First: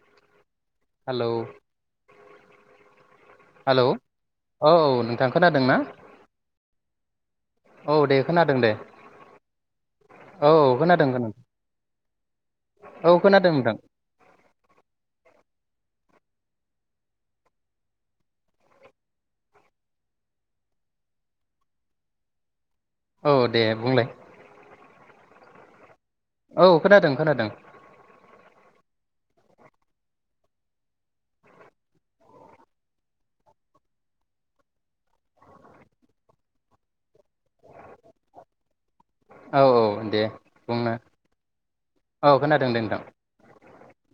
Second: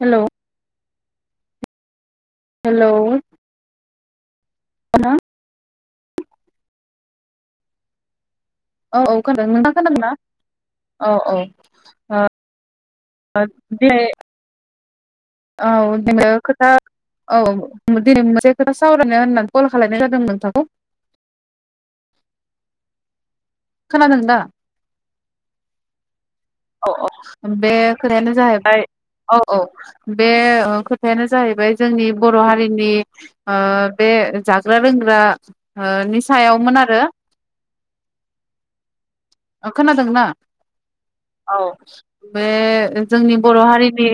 Hello hello hello hello औ औ ना नोंथां खोनादों ना। औ दे खोनादों दे औ औ खोनादों नोंथां खोनादों ना औ खोनादों औ खोनादों औ औ ओ खोनादों नोंथां [unintelligible] औ दिनै खोथा औ दिनै मोनसे खोथा सावरायनो होननानै कल खालनाय जादों नोंथांखौ। औ दे बुंलाय खोनादों दा औ औ खोनादों खोनादों बे खोथायानो जाहैबाय औ। औ बे ओ खोथायानो जाहैबाय जोंनि बर' हारिनि ओ बे जाग्रा लोंग्रा ओ नि सायावमोन आरो। औ औ दे खोनादोंना बुंनो औ औ खोनादों दे नोंथां बे जोंनि बर' हारि नि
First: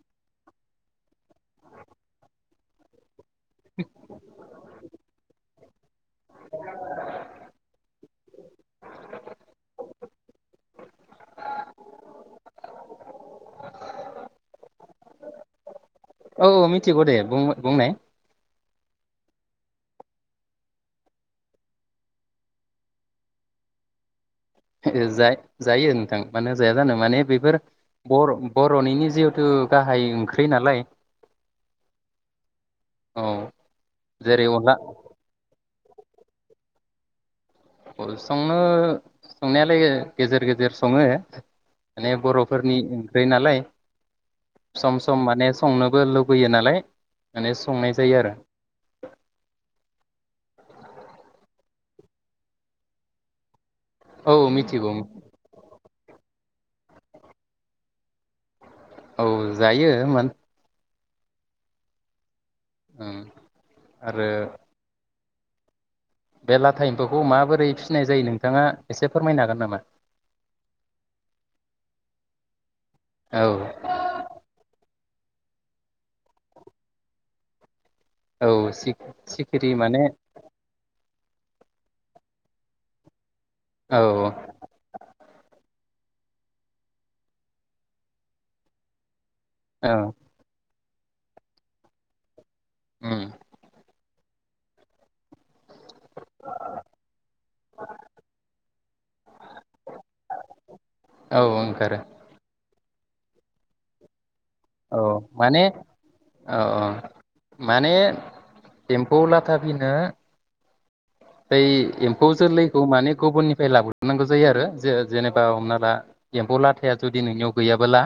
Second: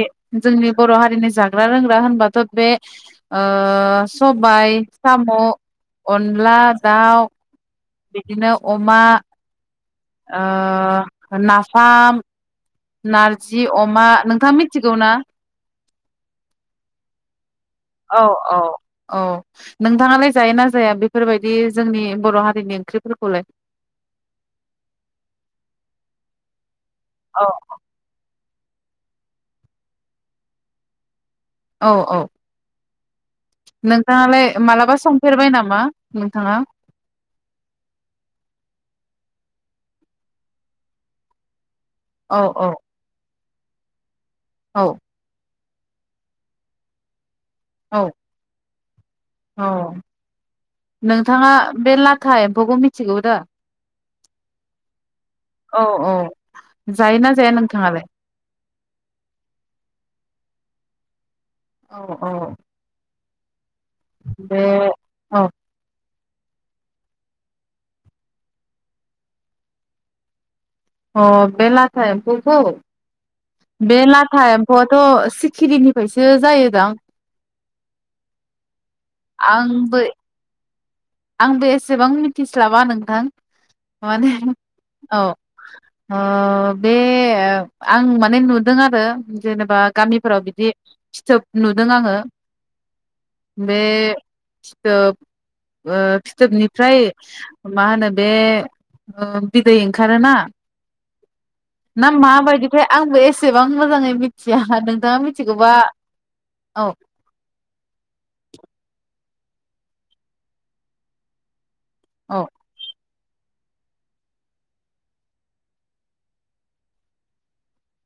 जोंनि बर' हारिनि जाग्रा लोंग्रा होनबाथ' बे ओ सबाय साम' अनला दाउ बिदिनो अमा ओ नाफाम नारजि अमा नोंथाङ मिथिगौ ना? औ औ मिथिगौ दे बुं बुंनाय औ औ। औ नोंथाङालाय जाय ना जाया? बेफोरबायदि जोंनि बर' हारिनि ओंख्रिफोरखौलाय। जा जायो नोंथां मानो जाया जानो माने औ बेफोर बर' बर'निनो जिहेथु गाहाय ओंख्रि नालाय औ औ। औ जेरै नोंथाङालाय अनला मालाबा संफेरबाय नामा? नोंथांआ संनो संनायालाय गेजेर गेजेर सङो माने औ औ बर'फोरनि ओंख्रि नालाय औ सम सम माने संनोबो लुबैयो नालाय माने संनाय औ जायो आरो। औ नोंथाङा बे लाथा एम्फौखौ मिथिगौ दा? औ मिथिगौ। औ औ जायोना जाया नोंथाङालाय? औ जायो मानो औ औ। [inaudible] आरो बे औ। बे लाथा एम्फौखौ माबोरै फिसिनाय जायो नोंथाङा एसे फोरमायनो हागोन नामा? अ बे लाथा एमफौखौ? औ बे लाथा एमफौ आ थ' सिखिरिनिफ्रायसो जायोदां? औ सिखिरि आंबो माने? आंबो एसेबां मिथिस्लाबा नोंथां औ नङा दे औ ओ बे आं माने नुदों आरो जेनेबा औ गामिफोराव बिदि फिथोब नुदों आंङो। उम बे फिथोब ओ फिथोबनिफ्राय मा होनो बे ओ बिदै ओंखारोना औ ओंखारो। ओमफाय आंबो एसेबां मोजाङै मि औ माने औ औ माने एमफौ लाथा थाबैनो बै एम्फौ औ जोलैखौ माने गुबुननिफ्राय लाबोजोबनांगौ जायो आरो जे जेनेबा हमना ला एम्फौ लाथाया जुदि नोंनियाव गैयाबोला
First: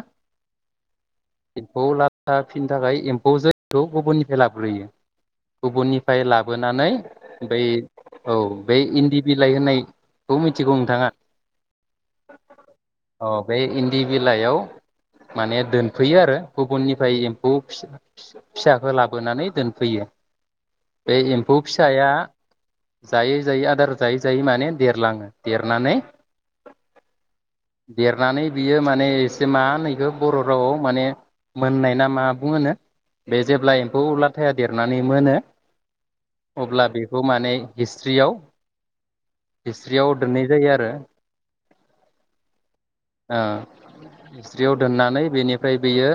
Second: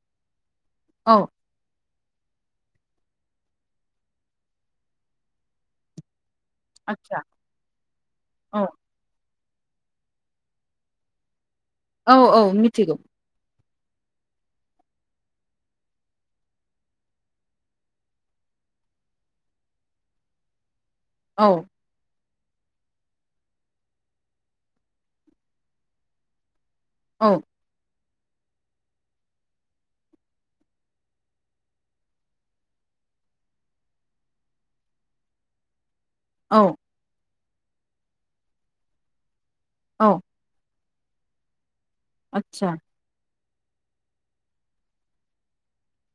औ एम्फौ ला थां फिसा फिनो थाखाय एम्फौ जोलैखौ गुबुननिफ्राय लाबोग्रोयो गुबुननिफ्राय ला बोनानै आदसा बै औ बे इन्दि बिलाइ होननायखौ मिथिगौ नोंथांङा? औ औ मिथिगौ। बे इन्दि बिलाइयाव माने दोनफैयो आरो गुबुननिफ्राय एम्फौ फि-फि-फिसाखौ लाबोनानै दोनफैयो। बे औ एम्फौ फिसाया जायै जायै आदार जायै जायै माने देरलाङो देरनानै औ देरनानै बियो माने एसे मा होनैखौ बर' रावआव माने मोननाय ना मा बुङोनो बे जेब्ला एम्फौ लाथाया देरनानै मोनो। औ अब्ला बेखौ माने हिस्रियाव हिस्रियाव औ दोननाय जायो आरो। आतसा ओ स्रियाव दोननानै बेनिफ्राय बेयो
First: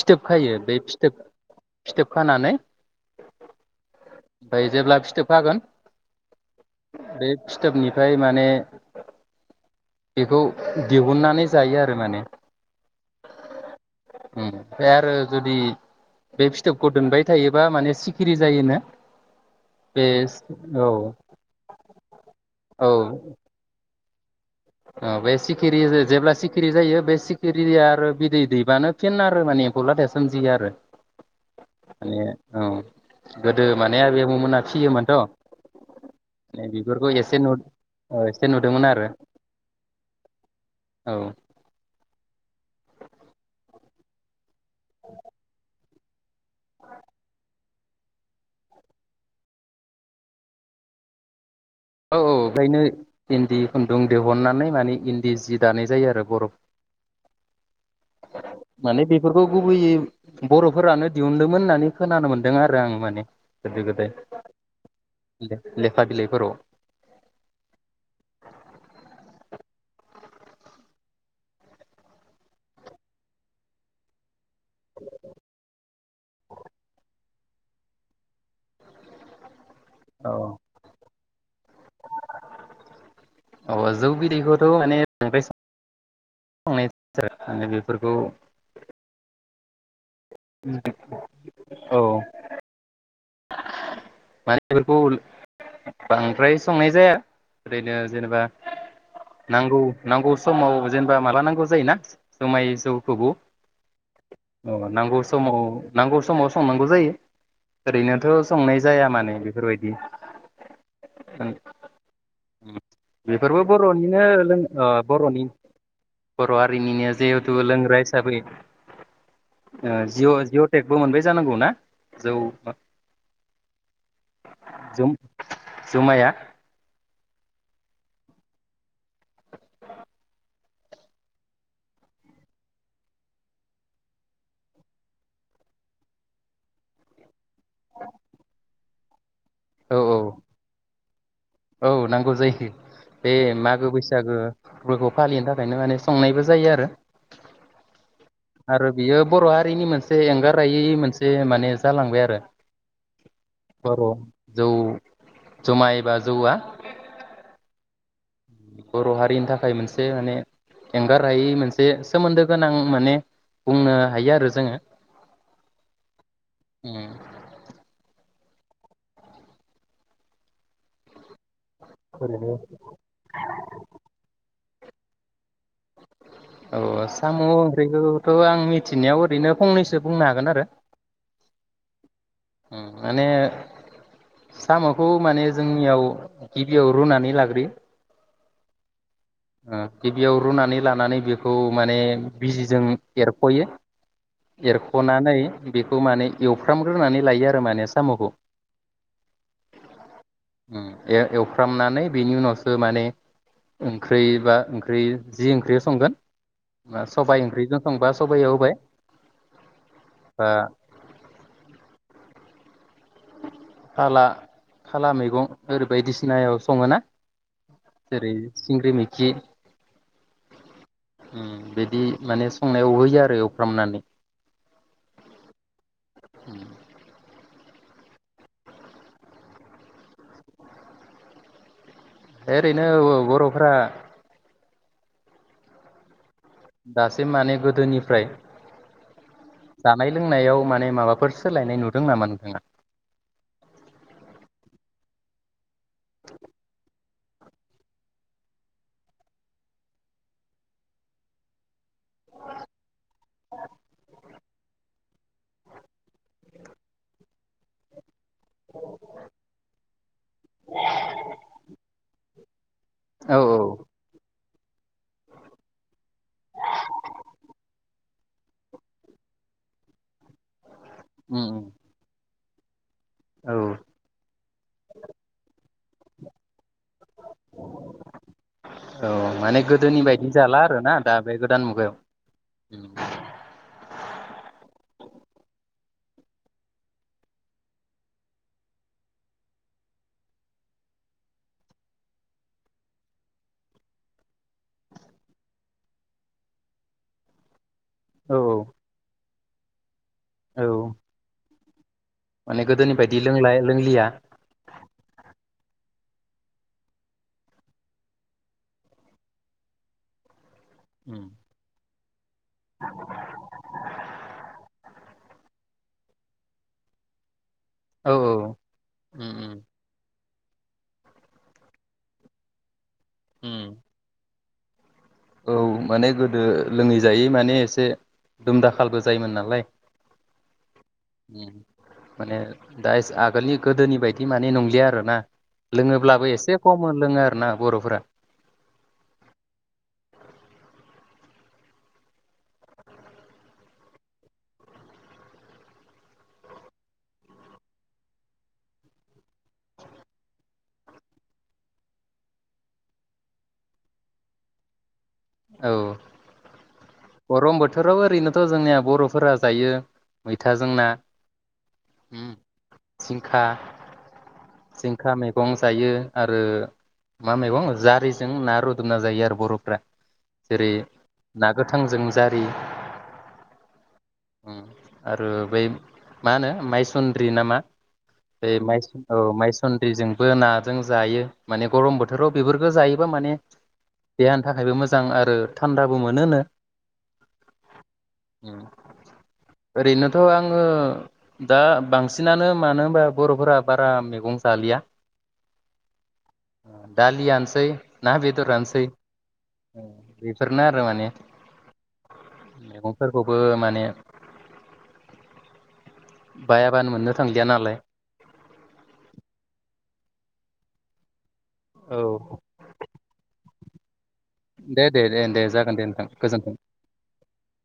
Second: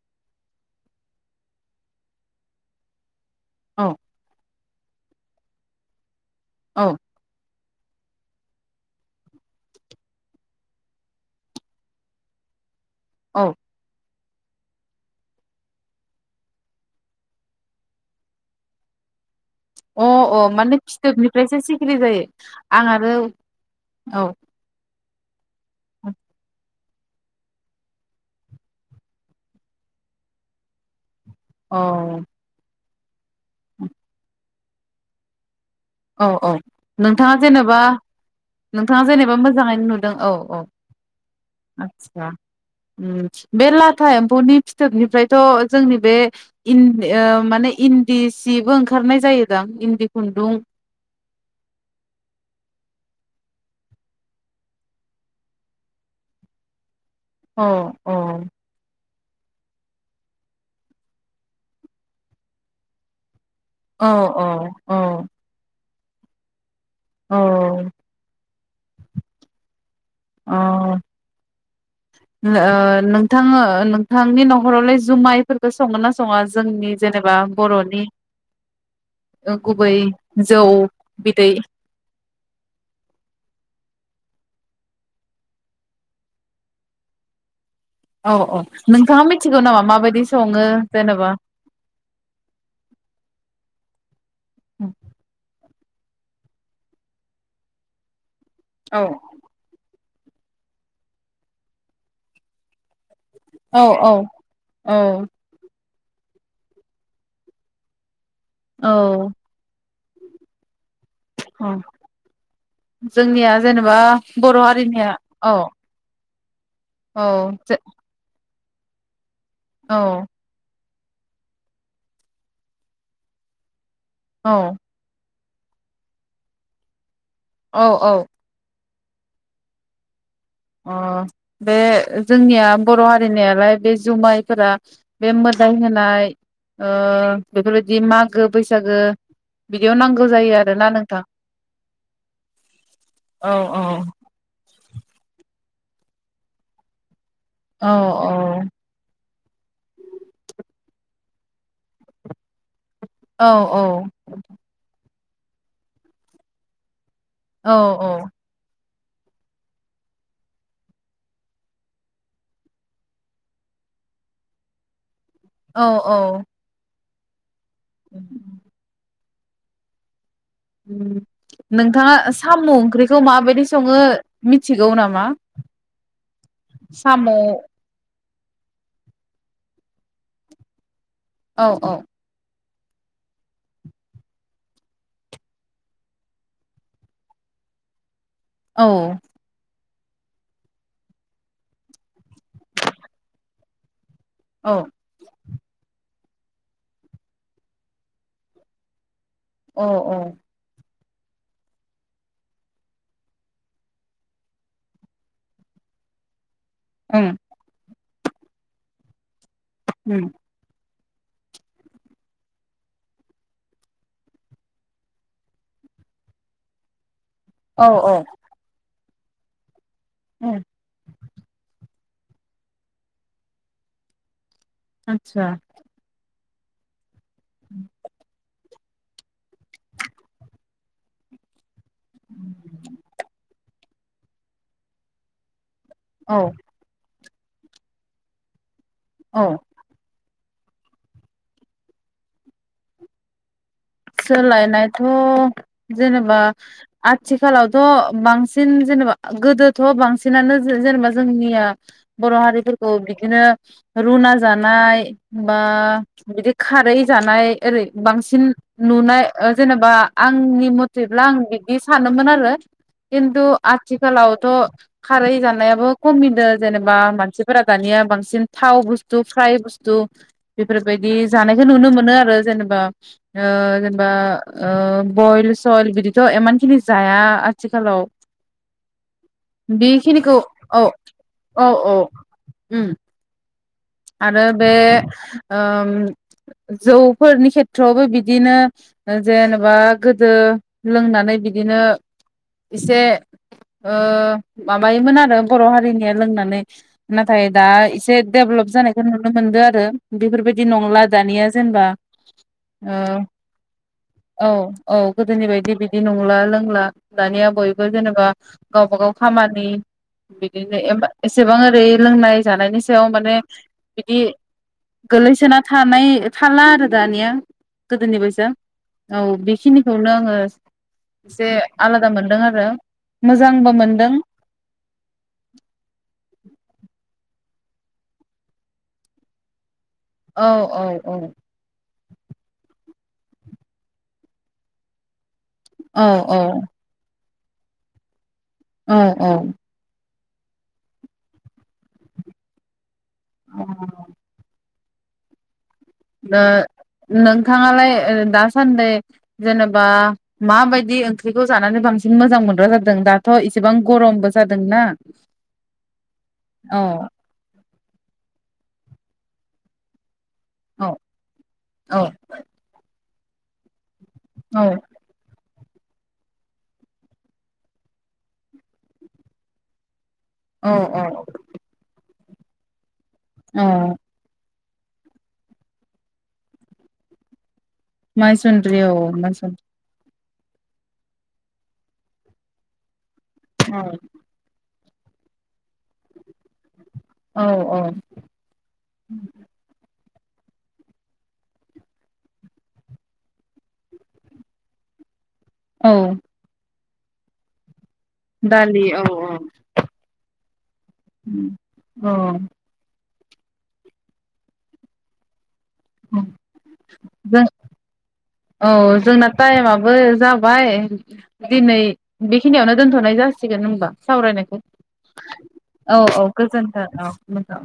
फिथोब खायो बे फिथोब फिथोब खानानै औ ओमफ्राय जेब्ला फिथोब खागोन औ बे फिथोबनिफ्राय माने बेखौ दिहुननानै जायो आरो माने। औ उम ओमफ्राय आरो जुदि बे फिथोबखौ दोनबाय थायोबा माने सिखिरि जायोनो? अ बेस अ माने फिथोबनिफ्रायसो सिखिरि जायो औ आं आरो औ [unintelligible] बे सिखिरि सिखिरि जेब्ला सिखिरि जायो बे सिखिरिआ आरो बिदै दैबानो फिन आरो माने एम्फौ लाथाया सोमजियो आरो। औ माने औ गोदो माने आबै आबौमोना फियोमोनथ' औ औ नै बेफोरखौ नोंथाङा एसे नु जेनेबा ओ एसे नुदोंमोन नोंथाङा आरो जेनेबा मोजां मोजाङैनो नुदों औ औ औ आतस्सा ओम बे लाथा एम्फौनि फिथोबनिफ्रायथ' जोंनि बे इन माने इन्दि सिबो ओंखारनाय जायोदां इन्दि खुन्दुं औ औ ओंखायनो इन्दि खुन्दुं दिहुननानै माने इन्दि जि दानाय जायो आरो बर' अ अ माने बेफोरखौ गुबैयै बर'फोरानो दिहुनदोंमोन होननानै खोनानो मोन्दों आरो आं माने। गोदो औ गोदाय औ औ लेखा बिलाइफोराव औ अ ओ नोंथाङा नोंथांनि न' हरावलाय जुमायफोरखौ संगोना ना सङा जोंनि जेनेबा बर'नि ओ गुबै जौ बिदै अ जौ बिदैखौथ' माने [unintelligible] बांद्राय बेफोरखौ औ औ नोंथाङा मि थिगौ नामा माबायदि सङो जेनेबा? औ [unintelligible] मानि बेफोरखौ बांद्राय संनाय जाया ओरैनो जेनेबा औ नांगौ नांगौ समाव जेनेबा माला नांगौ जायोना जुमाय जौ खौबो औ औ ओ औ नांगौ समाव नांगौ समाव संनांगौ जाया औ मानो बेफोरबायदि जोंनिया बेफोरबो जेनेबा बरनिनो लों बर' ओ हारिनिया बरनि औ बर हारिनिनो औ जिहेतु लोंग्रा हिसाबै औ ओ जि अ' जि अ' थेकबो मोनबाय जानांगौ ना जौ औ। जुमाया। औ औ। अ बे जोंनिया बर हारिनियालाय बे जुमायफोरा बे मोदाय होनाय ओ बेफोर बायदि मागो बैसागो बिदियाव औ औ नांगौ जायो आरोना नोंथां। औ नांगौ जायो बे औ औ मागो बैसागो फोरबो फालिनो थाख थाखायनो माने संनायबो जायो आरो। औ औ। आरो बियो बर हारिनि मोनसे एंगारायै मोनसे माने जालांबाय आरो बर' जौ। जुमाय बाज जौउआ? औ औ। बर हारिनि थाखाय मोनसे माने एंगार हायि मोनसे सोमोन्दो गोनां माने बुंनो हायो आरो जोङो। औ औ उम। [inaudible] नोंथाङा साम ओंख्रिखौ माबायदि संङो मिथ थिगौ नामा? औ साम ओंख्रिखौ? थ आं मिथिनायाव ओरैनो फंनैसो बुंनो हागोन आरो। औ औ ओं माने सामखौ माने जोंनियाव गिबियाव रुनानै लाग्रोयो। औ। ओ गिबियाव रुनानै लानानै बेखौ माने बिजिजों एरखयो। औ एरखनानै बेखौ माने एवफ्राम ग्रोनानै लायो आरो माने सामखौ। औ औ। ए-एवफ्रामनानै बेनि उनावसो माने ओम ओंख्रै बा ओंख्रै जि ओंख्रियाव संगोन सबाइ ओंख्रिजों संबा सबाय आव होबाय। बा फाला खाला मैगं ओरै बायदिसिनायाव सङो ना? ओं औ जेरै सिंग्रि मैख खि औ उम्म बिदि माने संनायाव होयो आरो एवफ्रामनानै। आतसा उम्म [unintelligible] ओरैनो बर'फ्रा औ दासिम माने गोदोनिफ्राय औ जानाय लों नायाव माने माबाफोर सोलायनाय नुदों नामा नोंथांङा? सोलायनायथ' जेनेबा आथिखालावथ' बांसिन जेनेबा गोदोथ' बांसिनानो जेनेबा जोंनिया बर' हारिफोरखौ बिदिनो रुना जानाय बा बिदि खारै जानाय ओरै बांसिन नुनाय ओ जेनेबा आंनि मथेब्ला आं बिदि सानोमोन आरो। औ किनतु औ आथिखालाव थ' खारै जानायाबो खमिदों जेनेबा मानसिफोरा दानिया बांसिन थाव बुस्थु फ्राय बुस्थु बेफोरबायदि उम उम जानायखौ नुनो मोनो आरो। जेनेबा ओ औ जेनेबा ओ बइल सयल बिदिथ' इमानखिनि जाया आथिखालाव औ माने गोदोनि बायदि बेखिनिखौ जाला औ आरोना दा बे गोदान औ औ मुगायाव उम उम्म। आरो बे ओम जौफोरनि खेथ्रआवबो बिदिनो जेनेबा गोदो लोंनानै बिदिनो एसे ओ माबायोमोन आरो बर' हारिनिया लोंनानै नाथाय दा इसे औ देेबलफ नुनो मोनदो आरो। बेफोरबायदि औ नंला दानिया जेनेबा माने गोदोनि ओ बायदि लोंला लोंलिया औ औ गोदोनि बायदि बिदि नंला लोंला दानिया बयबो जेनेबा गावबा गाव खामानि बिदिनो एमबा उम एसेबां ओरै लोंनाय जानायनि सायाव माने बिदि गोलैसोना थानाय थाला आरो दानिया। औ गोदोनि बायसा औ उम उम बेखिनिखौनो आंङो एसे आलादा मोनदों आरो ‌। ‌ उम मोजांबो मोनदों। औ से दुम दाखालबो जायोमोन नालाय। औ औ औ माने दा आगोलनि गोदोनि बायदि माने नंलिया आरोना? औ लोङोब्लाबो औ एसे खम लोङो। ना बर'फोरा औ औ अ नो नोंथाङालाय ओ दासान्दि जेनेबा माबायदि ओंख्रिखौ जानानै बांसिन मोजां मोनग्रा जादों दाथ' इसेबां गरमबो जादोंना? औ औ गरम बोथोराव ओरैनोथ' जोंनिया बर' फोरा जायो। मैथाजों औ ना औ उम जिंखा। औ जिंखा मैगं जायो आरो मा मैगं जारिजों ना रुदबना जायो आरो बर'फ्रा। औ जेरै औ ना गोथांजों जारि औ उम आरो बै मा होनो माइसन्द्रि नामा? बे माइसुन्द्रि माइ औ माइसुन्द्रि माइसन्द्रिजों बो नाजों जायो माने गरम बोथोराव बेफोरखौ जायो। माने देहानि थाखायबो मो जां आरो थान्दाबो मोनोनो। औ औ थ' आङो दा बांसिनानो मानो होनबा बर'फोरा बारा मैगं जालिया। औ दालि आ नोसै। दालि औ औ बेफोरनो आरो माने औ मैगं फोरखौबो माने‌ जों औ जोंना टाइमाबो जा बाय दिनै औ बेखिनियावनो दोनथ'नाय जास सिगोन होमबा। सावरायनायखौ दे दे दे दे जागोन दे औ नोंथां औ गोजोन्थों औ मोजां।